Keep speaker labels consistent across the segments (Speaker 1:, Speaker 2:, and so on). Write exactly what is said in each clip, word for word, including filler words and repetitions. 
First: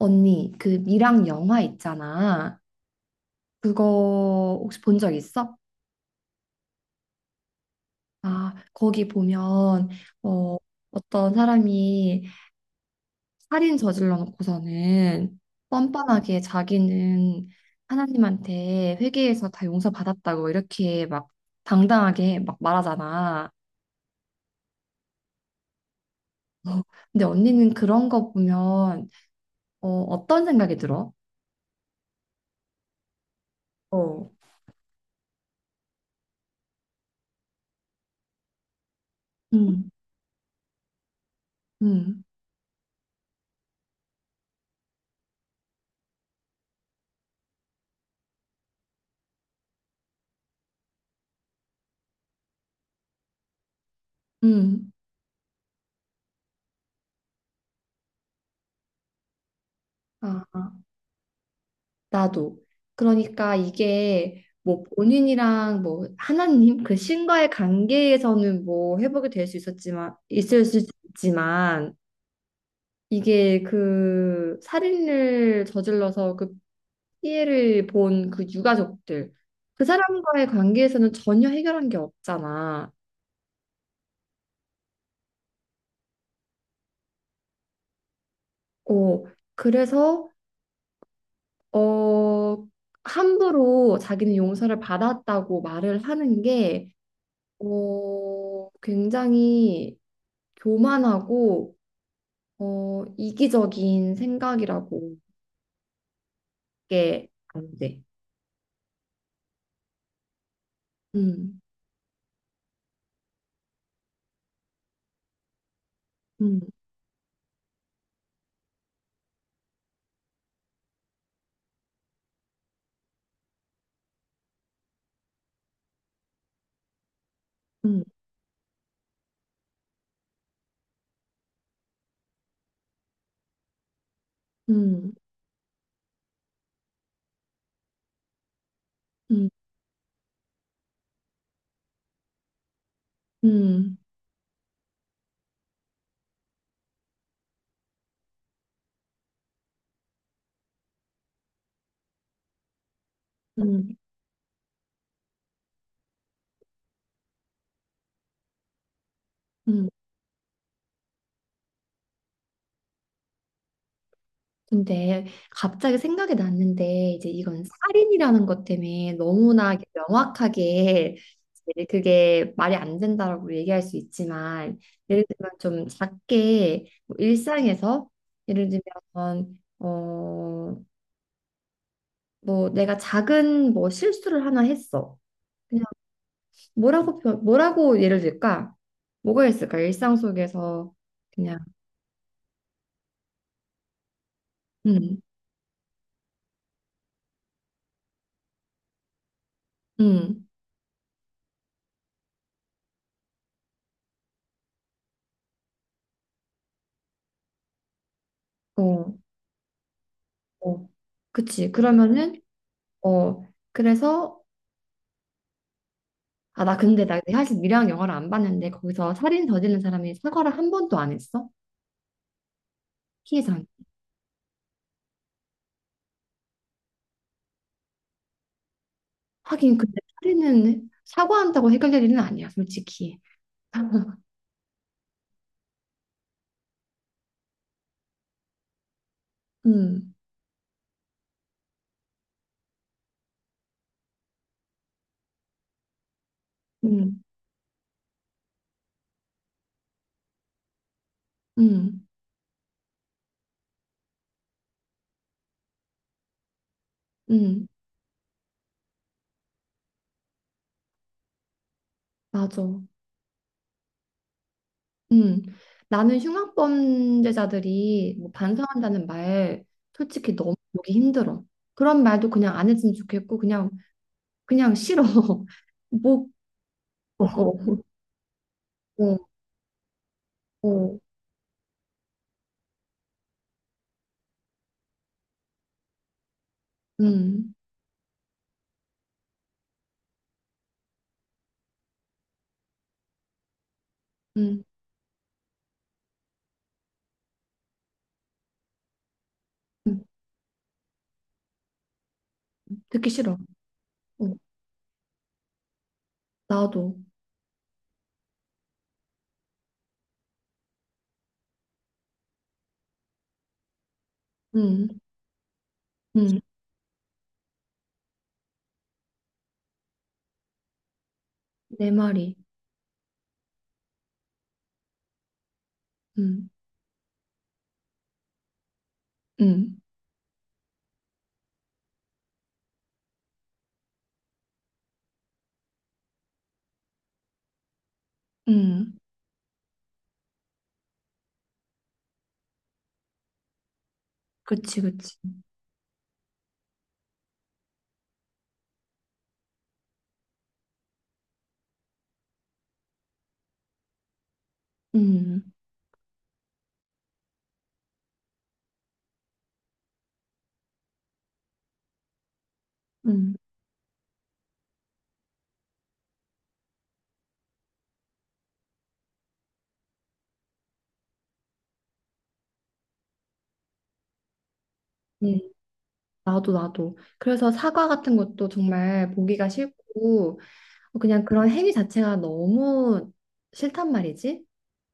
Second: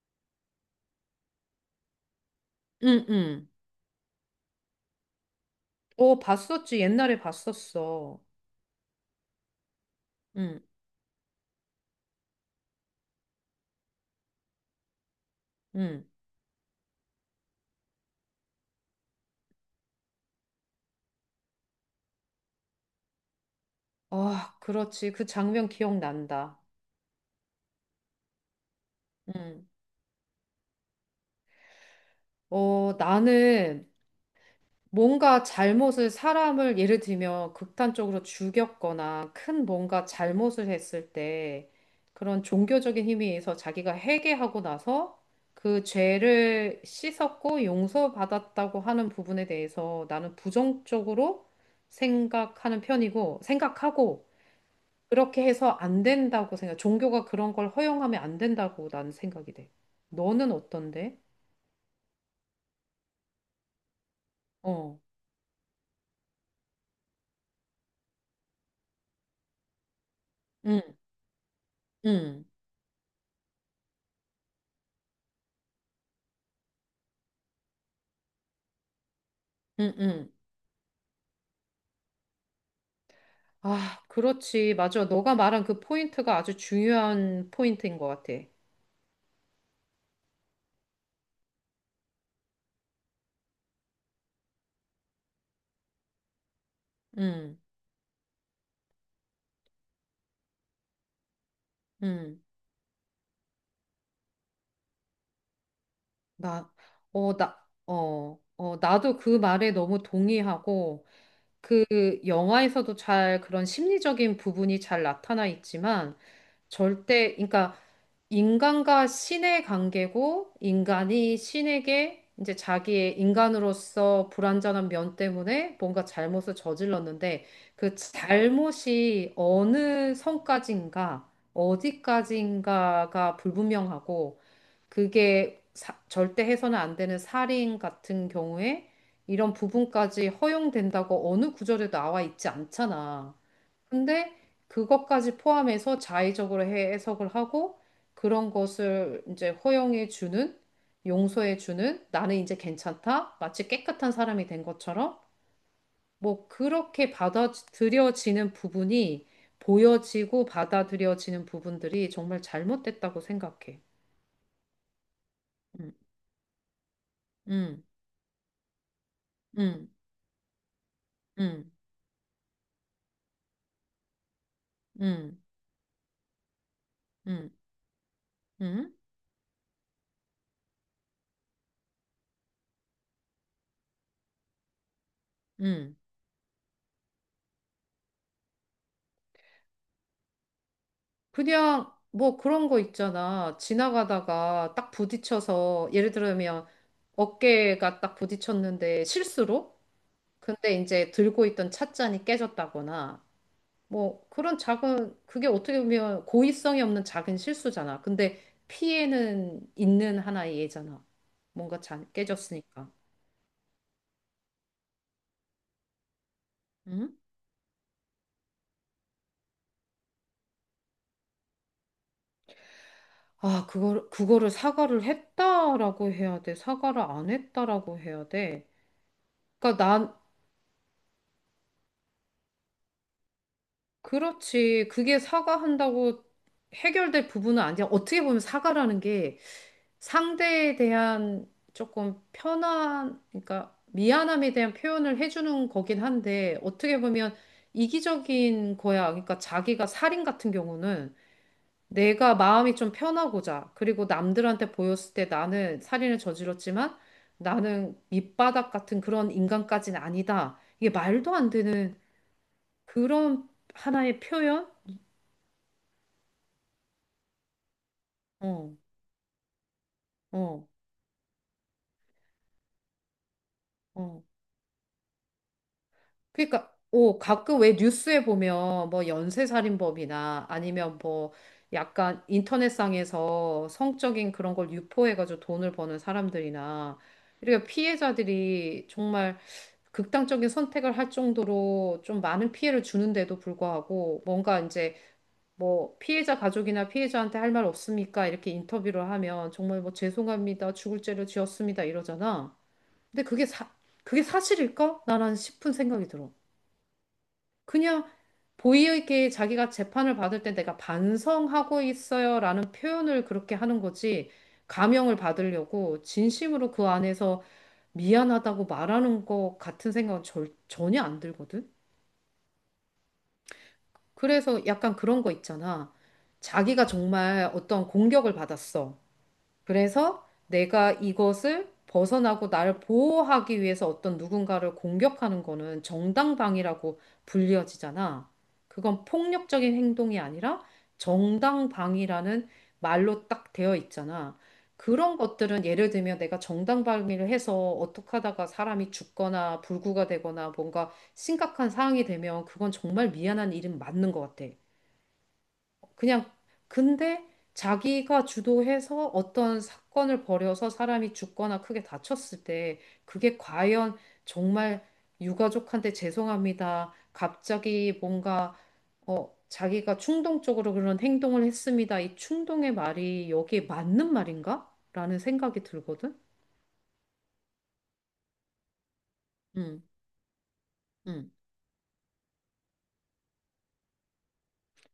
Speaker 1: 언니, 그 미랑 영화 있잖아.
Speaker 2: 응, 응.
Speaker 1: 그거 혹시 본 적 있어?
Speaker 2: 어, 봤었지. 옛날에 봤었어.
Speaker 1: 아, 거기 보면 어,
Speaker 2: 응,
Speaker 1: 어떤 사람이 살인 저질러 놓고서는
Speaker 2: 응.
Speaker 1: 뻔뻔하게 자기는 하나님한테 회개해서 다 용서받았다고 이렇게 막 당당하게 막 말하잖아.
Speaker 2: 아, 그렇지. 그 장면 기억난다.
Speaker 1: 어, 근데 언니는 그런 거 보면
Speaker 2: 응.
Speaker 1: 어, 어떤 생각이 들어?
Speaker 2: 어, 나는
Speaker 1: 어.
Speaker 2: 뭔가 잘못을 사람을 예를 들면 극단적으로 죽였거나 큰
Speaker 1: 음,
Speaker 2: 뭔가 잘못을 했을 때
Speaker 1: 음,
Speaker 2: 그런 종교적인 힘에 의해서 자기가 회개하고 나서 그 죄를 씻었고 용서받았다고 하는 부분에 대해서 나는 부정적으로 생각하는 편이고 생각하고
Speaker 1: 음.
Speaker 2: 그렇게 해서 안 된다고 생각. 종교가 그런 걸 허용하면 안 된다고 나는 생각이 돼. 너는
Speaker 1: 아.
Speaker 2: 어떤데?
Speaker 1: 나도. 그러니까 이게 뭐
Speaker 2: 어.
Speaker 1: 본인이랑 뭐 하나님 그 신과의 관계에서는 뭐 회복이 될 수 있었지만 있을
Speaker 2: 응.
Speaker 1: 수 있지만
Speaker 2: 응.
Speaker 1: 이게 그 살인을 저질러서 그 피해를 본 그 유가족들 그
Speaker 2: 응. 응.
Speaker 1: 사람과의 관계에서는 전혀 해결한 게 없잖아.
Speaker 2: 아, 그렇지. 맞아. 너가 말한 그 포인트가 아주 중요한 포인트인 것 같아.
Speaker 1: 어, 그래서 어 함부로 자기는 용서를 받았다고 말을 하는 게
Speaker 2: 응.
Speaker 1: 어, 굉장히 교만하고
Speaker 2: 응.
Speaker 1: 어, 이기적인 생각이라고
Speaker 2: 나,
Speaker 1: 그게
Speaker 2: 어, 나,
Speaker 1: 안 돼.
Speaker 2: 어, 어, 나도 그 말에 너무 동의하고,
Speaker 1: 음,
Speaker 2: 그 영화에서도 잘 그런 심리적인 부분이 잘 나타나 있지만
Speaker 1: 음,
Speaker 2: 절대, 그러니까 인간과 신의 관계고 인간이 신에게 이제 자기의 인간으로서 불완전한 면 때문에 뭔가 잘못을 저질렀는데 그
Speaker 1: 음,
Speaker 2: 잘못이 어느 선까지인가 어디까지인가가 불분명하고
Speaker 1: 음,
Speaker 2: 그게 사- 절대 해서는 안 되는 살인 같은 경우에
Speaker 1: 음,
Speaker 2: 이런 부분까지 허용된다고 어느 구절에 나와 있지 않잖아.
Speaker 1: 음,
Speaker 2: 근데 그것까지 포함해서 자의적으로 해- 해석을 하고 그런 것을 이제 허용해 주는, 용서해 주는 나는 이제 괜찮다. 마치
Speaker 1: 음,
Speaker 2: 깨끗한 사람이 된 것처럼 뭐 그렇게 받아들여지는 부분이
Speaker 1: 음.
Speaker 2: 보여지고 받아들여지는 부분들이 정말 잘못됐다고 생각해.
Speaker 1: 근데
Speaker 2: 음,
Speaker 1: 갑자기 생각이 났는데 이제 이건
Speaker 2: 음,
Speaker 1: 살인이라는 것 때문에 너무나
Speaker 2: 음.
Speaker 1: 명확하게
Speaker 2: 응,
Speaker 1: 이제 그게 말이 안 된다라고 얘기할 수 있지만 예를 들면
Speaker 2: 응,
Speaker 1: 좀 작게 뭐
Speaker 2: 응,
Speaker 1: 일상에서 예를
Speaker 2: 응,
Speaker 1: 들면 어 뭐 내가 작은 뭐 실수를 하나 했어.
Speaker 2: 응.
Speaker 1: 뭐라고 표, 뭐라고 예를 들까? 뭐가 있을까? 일상 속에서 그냥.
Speaker 2: 그냥 뭐 그런 거 있잖아. 지나가다가 딱
Speaker 1: 음,
Speaker 2: 부딪혀서 예를 들면 어깨가 딱 부딪혔는데 실수로?
Speaker 1: 음,
Speaker 2: 근데 이제 들고 있던 찻잔이 깨졌다거나 뭐 그런 작은 그게 어떻게 보면 고의성이 없는 작은 실수잖아. 근데
Speaker 1: 어,
Speaker 2: 피해는 있는 하나의
Speaker 1: 어,
Speaker 2: 예잖아.
Speaker 1: 그치.
Speaker 2: 뭔가 잔
Speaker 1: 그러면은.
Speaker 2: 깨졌으니까.
Speaker 1: 어, 그래서 아, 나 근데
Speaker 2: 응?
Speaker 1: 나 사실 미랑 영화를 안 봤는데 거기서 살인 저지른 사람이 사과를 한 번도 안 했어?
Speaker 2: 아,
Speaker 1: 피해자한테.
Speaker 2: 그걸, 그거를 사과를 했다라고 해야 돼. 사과를 안 했다라고 해야 돼.
Speaker 1: 하긴
Speaker 2: 그러니까
Speaker 1: 근데
Speaker 2: 난
Speaker 1: 살인은 사과한다고 해결될 일은 아니야, 솔직히.
Speaker 2: 그렇지. 그게 사과한다고 해결될 부분은 아니야. 어떻게 보면 사과라는 게
Speaker 1: 음,
Speaker 2: 상대에 대한 조금 편한, 그러니까 미안함에 대한 표현을 해주는 거긴 한데 어떻게
Speaker 1: 음,
Speaker 2: 보면 이기적인 거야. 그러니까 자기가 살인 같은 경우는
Speaker 1: 음,
Speaker 2: 내가 마음이 좀 편하고자 그리고 남들한테 보였을 때 나는 살인을 저질렀지만
Speaker 1: 음,
Speaker 2: 나는 밑바닥 같은 그런 인간까지는 아니다. 이게 말도 안 되는
Speaker 1: 맞아.
Speaker 2: 그런 하나의 표현?
Speaker 1: 음, 나는 흉악범죄자들이 뭐
Speaker 2: 어,
Speaker 1: 반성한다는 말 솔직히 너무
Speaker 2: 어,
Speaker 1: 보기 힘들어. 그런 말도 그냥 안 했으면 좋겠고 그냥
Speaker 2: 어.
Speaker 1: 그냥 싫어. 뭐,
Speaker 2: 그러니까, 오,
Speaker 1: 어,
Speaker 2: 가끔 왜 뉴스에 보면 뭐
Speaker 1: 어,
Speaker 2: 연쇄살인범이나
Speaker 1: 어,
Speaker 2: 아니면 뭐 약간 인터넷상에서 성적인 그런 걸 유포해가지고 돈을 버는 사람들이나
Speaker 1: 음,
Speaker 2: 이렇게 피해자들이 정말 극단적인 선택을 할 정도로 좀 많은 피해를 주는데도 불구하고 뭔가
Speaker 1: 음,
Speaker 2: 이제 뭐 피해자 가족이나 피해자한테 할 말 없습니까? 이렇게 인터뷰를 하면 정말 뭐
Speaker 1: 음,
Speaker 2: 죄송합니다. 죽을 죄를 지었습니다. 이러잖아.
Speaker 1: 듣기
Speaker 2: 근데
Speaker 1: 싫어.
Speaker 2: 그게 사, 그게
Speaker 1: 어,
Speaker 2: 사실일까? 나란 싶은 생각이 들어.
Speaker 1: 나도,
Speaker 2: 그냥 보이에게 자기가 재판을 받을 때 내가 반성하고 있어요라는 표현을 그렇게 하는 거지.
Speaker 1: 음,
Speaker 2: 감형을 받으려고
Speaker 1: 음,
Speaker 2: 진심으로 그 안에서 미안하다고 말하는 것 같은 생각은 절, 전혀 안 들거든.
Speaker 1: 내 말이,
Speaker 2: 그래서 약간 그런 거 있잖아.
Speaker 1: 음,
Speaker 2: 자기가 정말 어떤 공격을 받았어.
Speaker 1: 음,
Speaker 2: 그래서 내가 이것을 벗어나고 나를 보호하기 위해서 어떤 누군가를 공격하는 거는 정당방위라고 불려지잖아.
Speaker 1: 음,
Speaker 2: 그건 폭력적인 행동이 아니라 정당방위라는 말로 딱 되어 있잖아.
Speaker 1: 그치, 그치,
Speaker 2: 그런 것들은 예를 들면 내가 정당방위를 해서 어떻게 하다가 사람이 죽거나 불구가 되거나 뭔가 심각한 상황이 되면 그건 정말 미안한 일은 맞는 것 같아.
Speaker 1: 음,
Speaker 2: 그냥 근데 자기가 주도해서 어떤 사건을 벌여서 사람이 죽거나 크게 다쳤을 때
Speaker 1: 음,
Speaker 2: 그게 과연 정말 유가족한테 죄송합니다. 갑자기 뭔가 어 자기가 충동적으로 그런 행동을 했습니다. 이 충동의 말이 여기에 맞는 말인가? 라는
Speaker 1: 음,
Speaker 2: 생각이 들거든.
Speaker 1: 나도, 나도. 그래서 사과 같은 것도 정말 보기가
Speaker 2: 응,
Speaker 1: 싫고. 그냥
Speaker 2: 응,
Speaker 1: 그런 행위 자체가 너무 싫단 말이지.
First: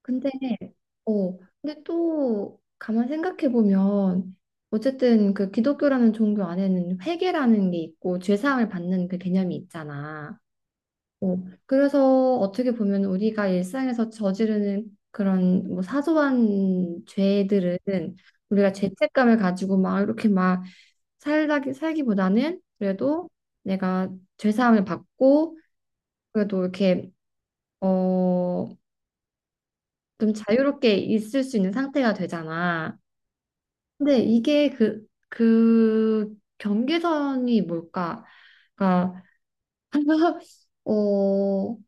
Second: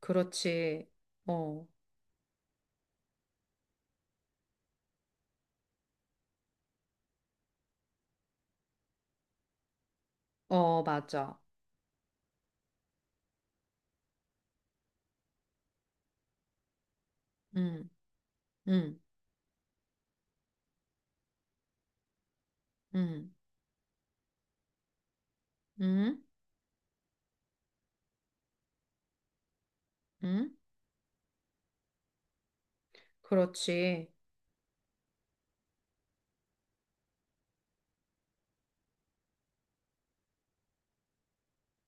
Speaker 1: 근데
Speaker 2: 그렇지.
Speaker 1: 어,
Speaker 2: 어,
Speaker 1: 근데 또 가만 생각해 보면 어쨌든 그 기독교라는 종교 안에는 회개라는 게 있고 죄사함을 받는 그 개념이 있잖아.
Speaker 2: 어,
Speaker 1: 어,
Speaker 2: 맞아.
Speaker 1: 그래서 어떻게 보면 우리가 일상에서 저지르는 그런 뭐 사소한 죄들은
Speaker 2: 응,
Speaker 1: 우리가
Speaker 2: 응,
Speaker 1: 죄책감을 가지고 막 이렇게 막 살다 살기보다는 그래도
Speaker 2: 응,
Speaker 1: 내가 죄사함을 받고
Speaker 2: 응,
Speaker 1: 그래도 이렇게 어, 좀
Speaker 2: 응,
Speaker 1: 자유롭게 있을 수 있는 상태가 되잖아.
Speaker 2: 그렇지.
Speaker 1: 근데 이게 그, 그 경계선이 뭘까? 그러니까, 어,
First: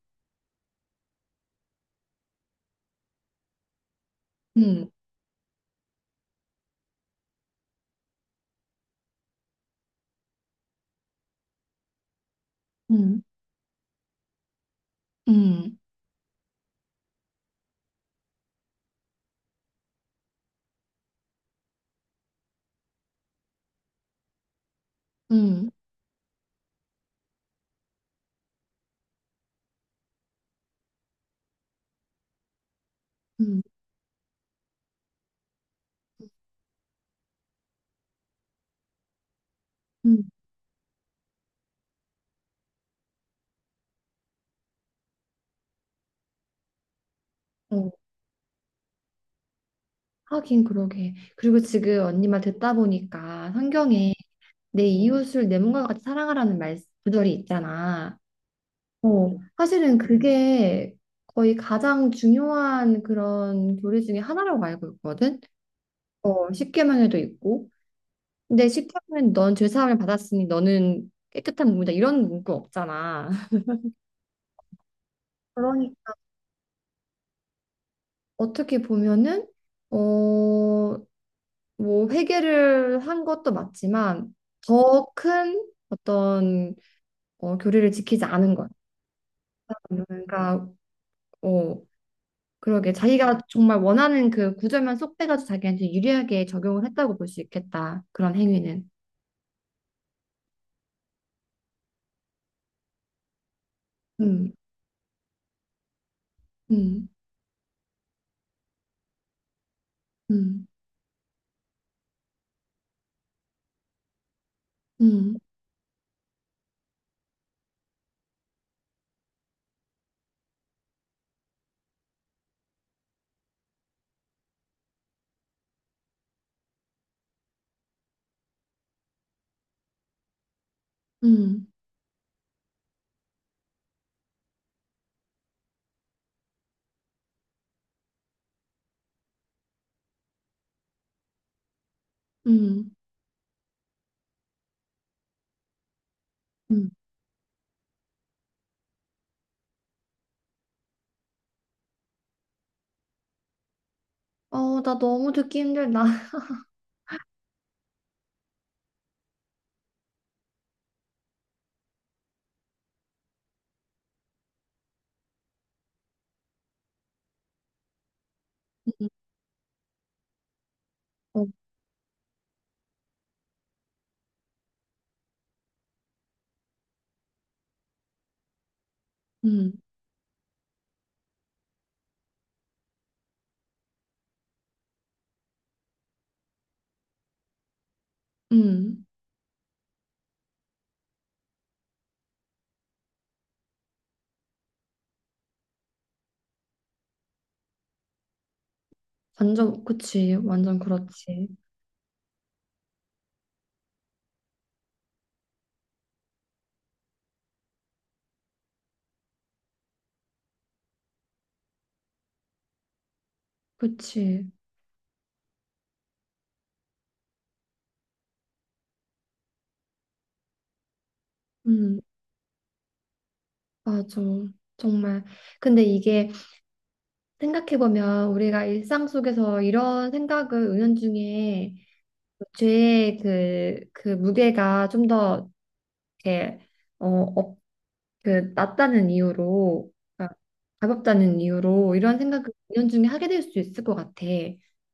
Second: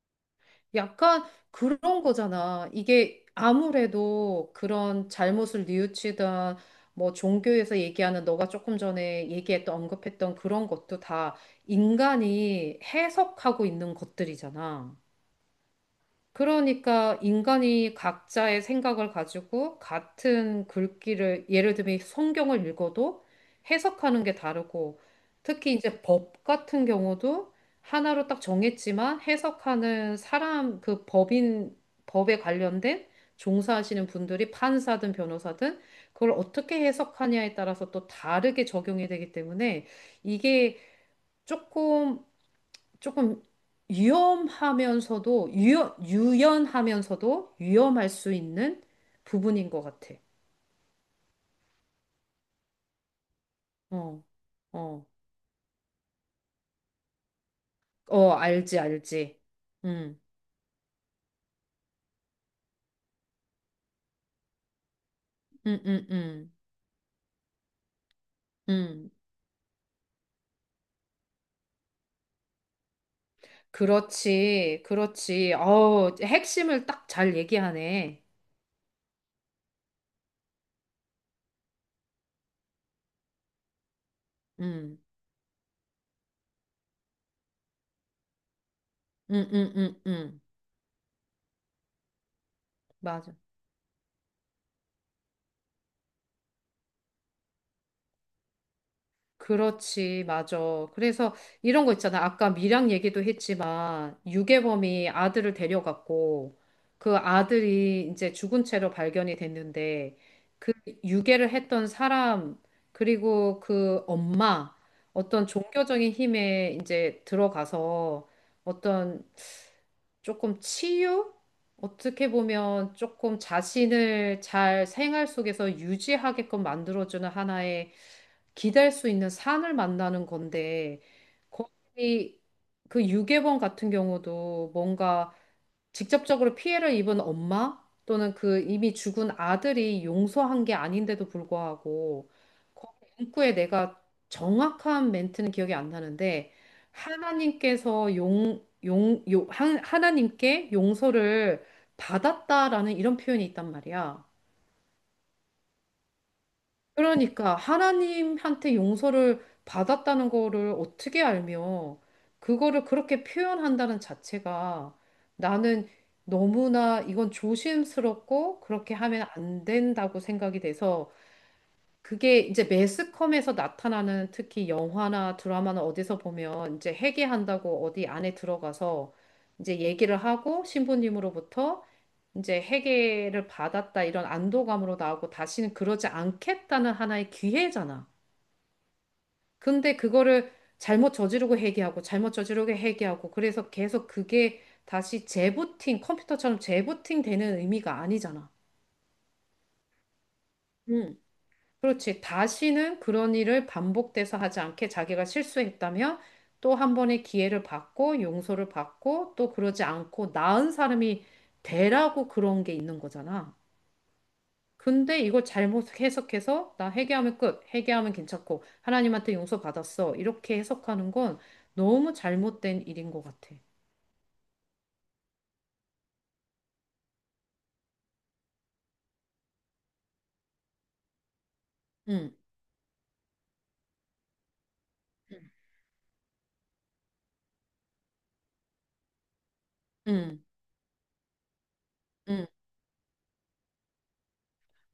Speaker 2: 약간 그런 거잖아. 이게 아무래도
Speaker 1: 음,
Speaker 2: 그런 잘못을 뉘우치던 뭐 종교에서 얘기하는 너가 조금 전에 얘기했던 언급했던 그런 것도 다 인간이
Speaker 1: 음,
Speaker 2: 해석하고 있는 것들이잖아.
Speaker 1: 음,
Speaker 2: 그러니까 인간이 각자의 생각을 가지고 같은 글귀를 예를 들면 성경을 읽어도 해석하는 게 다르고
Speaker 1: 음,
Speaker 2: 특히 이제 법 같은 경우도 하나로 딱 정했지만 해석하는 사람 그 법인 법에 관련된
Speaker 1: 음,
Speaker 2: 종사하시는 분들이 판사든 변호사든 그걸 어떻게 해석하냐에 따라서 또 다르게 적용이 되기 때문에
Speaker 1: 음,
Speaker 2: 이게 조금 조금 위험하면서도 유연, 유연하면서도
Speaker 1: 어,
Speaker 2: 위험할 수 있는 부분인 것 같아.
Speaker 1: 하긴 그러게. 그리고 지금 언니 말 듣다 보니까 성경에
Speaker 2: 어,
Speaker 1: 내
Speaker 2: 어,
Speaker 1: 이웃을 내 몸과 같이 사랑하라는 말 구절이 있잖아.
Speaker 2: 어, 알지,
Speaker 1: 어,
Speaker 2: 알지.
Speaker 1: 사실은
Speaker 2: 음,
Speaker 1: 그게 거의 가장 중요한 그런 교리 중에 하나라고 알고 있거든.
Speaker 2: 음, 음,
Speaker 1: 어,
Speaker 2: 음,
Speaker 1: 십계명에도 있고. 근데
Speaker 2: 음.
Speaker 1: 십계명은 넌 죄사함을 받았으니 너는 깨끗한 몸이다. 이런 문구 없잖아.
Speaker 2: 그렇지, 그렇지.
Speaker 1: 그러니
Speaker 2: 어, 핵심을 딱 잘 얘기하네.
Speaker 1: 어떻게 보면은 어, 뭐 회개를 한 것도 맞지만
Speaker 2: 음,
Speaker 1: 더 큰 어떤 어, 교리를 지키지 않은 것.
Speaker 2: 음, 음, 음, 음.
Speaker 1: 그러니까 어, 그러게
Speaker 2: 맞아.
Speaker 1: 자기가 정말 원하는 그 구절만 쏙 빼가지고 자기한테 유리하게 적용을 했다고 볼 수 있겠다. 그런 행위는.
Speaker 2: 그렇지, 맞아. 그래서 이런 거 있잖아. 아까 밀양 얘기도 했지만,
Speaker 1: 음,
Speaker 2: 유괴범이 아들을 데려갔고,
Speaker 1: 음,
Speaker 2: 그 아들이 이제 죽은 채로 발견이 됐는데,
Speaker 1: 음,
Speaker 2: 그 유괴를 했던 사람, 그리고 그 엄마,
Speaker 1: 음,
Speaker 2: 어떤 종교적인 힘에 이제 들어가서 어떤 조금 치유? 어떻게 보면 조금 자신을 잘 생활 속에서 유지하게끔 만들어주는 하나의 기댈 수 있는 산을 만나는 건데
Speaker 1: 음,
Speaker 2: 거기 그 유괴범 같은 경우도 뭔가 직접적으로 피해를 입은 엄마 또는 그 이미 죽은 아들이 용서한 게 아닌데도 불구하고
Speaker 1: 음, 음.
Speaker 2: 거기 문구에 내가 정확한 멘트는 기억이 안 나는데
Speaker 1: 음.
Speaker 2: 하나님께서 용, 용, 용, 하- 하나님께 용서를 받았다라는 이런 표현이 있단 말이야.
Speaker 1: 어, 나 너무 듣기 힘들다.
Speaker 2: 그러니까 하나님한테 용서를 받았다는 거를 어떻게 알며 그거를 그렇게 표현한다는 자체가 나는 너무나 이건 조심스럽고 그렇게
Speaker 1: 음,
Speaker 2: 하면 안 된다고 생각이 돼서
Speaker 1: 어,
Speaker 2: 그게 이제 매스컴에서 나타나는 특히 영화나 드라마나 어디서 보면 이제 회계한다고 어디 안에 들어가서
Speaker 1: 음,
Speaker 2: 이제 얘기를 하고 신부님으로부터 이제 회계를 받았다 이런 안도감으로 나오고 다시는 그러지 않겠다는 하나의 기회잖아.
Speaker 1: 음.
Speaker 2: 근데 그거를 잘못 저지르고 회계하고 잘못 저지르고 회계하고 그래서 계속 그게 다시 재부팅, 컴퓨터처럼 재부팅 되는 의미가 아니잖아.
Speaker 1: 완전, 그치. 완전 그렇지.
Speaker 2: 그렇지. 다시는 그런 일을 반복돼서 하지 않게 자기가 실수했다면 또 한 번의 기회를 받고 용서를 받고 또 그러지 않고 나은 사람이 되라고 그런 게 있는 거잖아.
Speaker 1: 그치.
Speaker 2: 근데 이걸 잘못 해석해서 나 회개하면 끝, 회개하면 괜찮고 하나님한테 용서 받았어. 이렇게 해석하는 건
Speaker 1: 음,
Speaker 2: 너무 잘못된 일인 것 같아.
Speaker 1: 맞아. 정말. 근데 이게 생각해보면 우리가 일상 속에서 이런 생각을 은연중에
Speaker 2: 응,
Speaker 1: 죄의 그, 그 무게가 좀 더
Speaker 2: 음.
Speaker 1: 이렇게, 어, 그 낫다는 이유로 그러니까
Speaker 2: 응,
Speaker 1: 가볍다는 이유로 이런 생각을
Speaker 2: 응.
Speaker 1: 은연중에 하게 될 수 있을 것 같아.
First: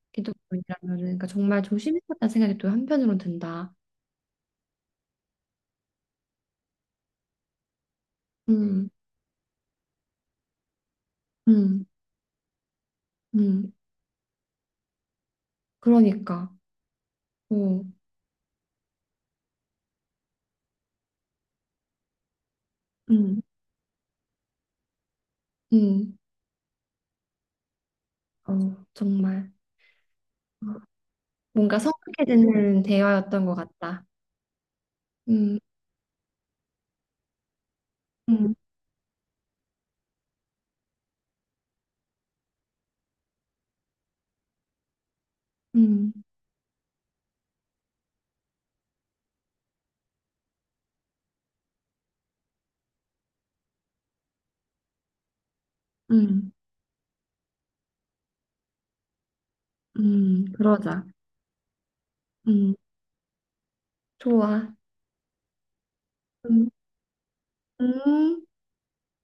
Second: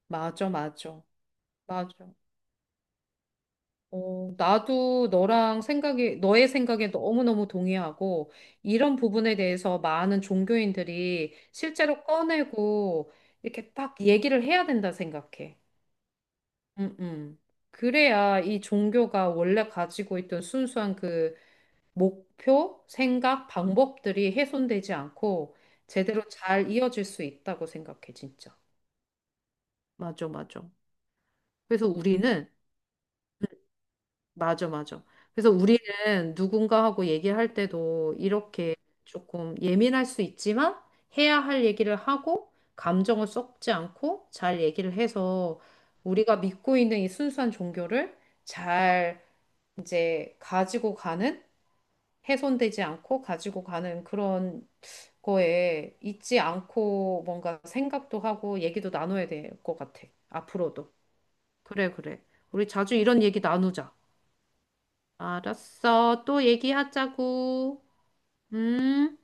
Speaker 2: 맞아,
Speaker 1: 기독교인이라면은
Speaker 2: 맞아,
Speaker 1: 그러니까 정말
Speaker 2: 맞아.
Speaker 1: 조심해야겠다는 생각이 또 한편으로 든다.
Speaker 2: 어, 나도 너랑 생각이, 너의 생각에 너무너무 동의하고,
Speaker 1: 음,
Speaker 2: 이런 부분에 대해서 많은 종교인들이
Speaker 1: 음,
Speaker 2: 실제로 꺼내고, 이렇게
Speaker 1: 음.
Speaker 2: 딱 얘기를 해야 된다 생각해.
Speaker 1: 그러니까,
Speaker 2: 음, 음.
Speaker 1: 어,
Speaker 2: 그래야 이 종교가 원래 가지고 있던 순수한 그 목표,
Speaker 1: 음,
Speaker 2: 생각, 방법들이 훼손되지 않고,
Speaker 1: 음,
Speaker 2: 제대로 잘 이어질 수 있다고 생각해, 진짜.
Speaker 1: 어, 정말
Speaker 2: 맞아, 맞아.
Speaker 1: 뭔가
Speaker 2: 그래서 우리는
Speaker 1: 성숙해지는 대화였던 것 같다.
Speaker 2: 맞아, 맞아. 그래서
Speaker 1: 음,
Speaker 2: 우리는 누군가하고 얘기할 때도
Speaker 1: 음,
Speaker 2: 이렇게 조금 예민할 수 있지만 해야 할 얘기를 하고 감정을 섞지 않고 잘 얘기를 해서
Speaker 1: 음,
Speaker 2: 우리가 믿고 있는 이 순수한 종교를 잘 이제 가지고 가는 훼손되지 않고 가지고 가는 그런 거에 잊지
Speaker 1: 음,
Speaker 2: 않고 뭔가 생각도 하고 얘기도 나눠야 될 것 같아.
Speaker 1: 음.
Speaker 2: 앞으로도.
Speaker 1: 그러자.
Speaker 2: 그래, 그래. 우리
Speaker 1: 음,
Speaker 2: 자주 이런 얘기 나누자.
Speaker 1: 좋아.
Speaker 2: 알았어. 또
Speaker 1: 음,
Speaker 2: 얘기하자고.
Speaker 1: 음.
Speaker 2: 응.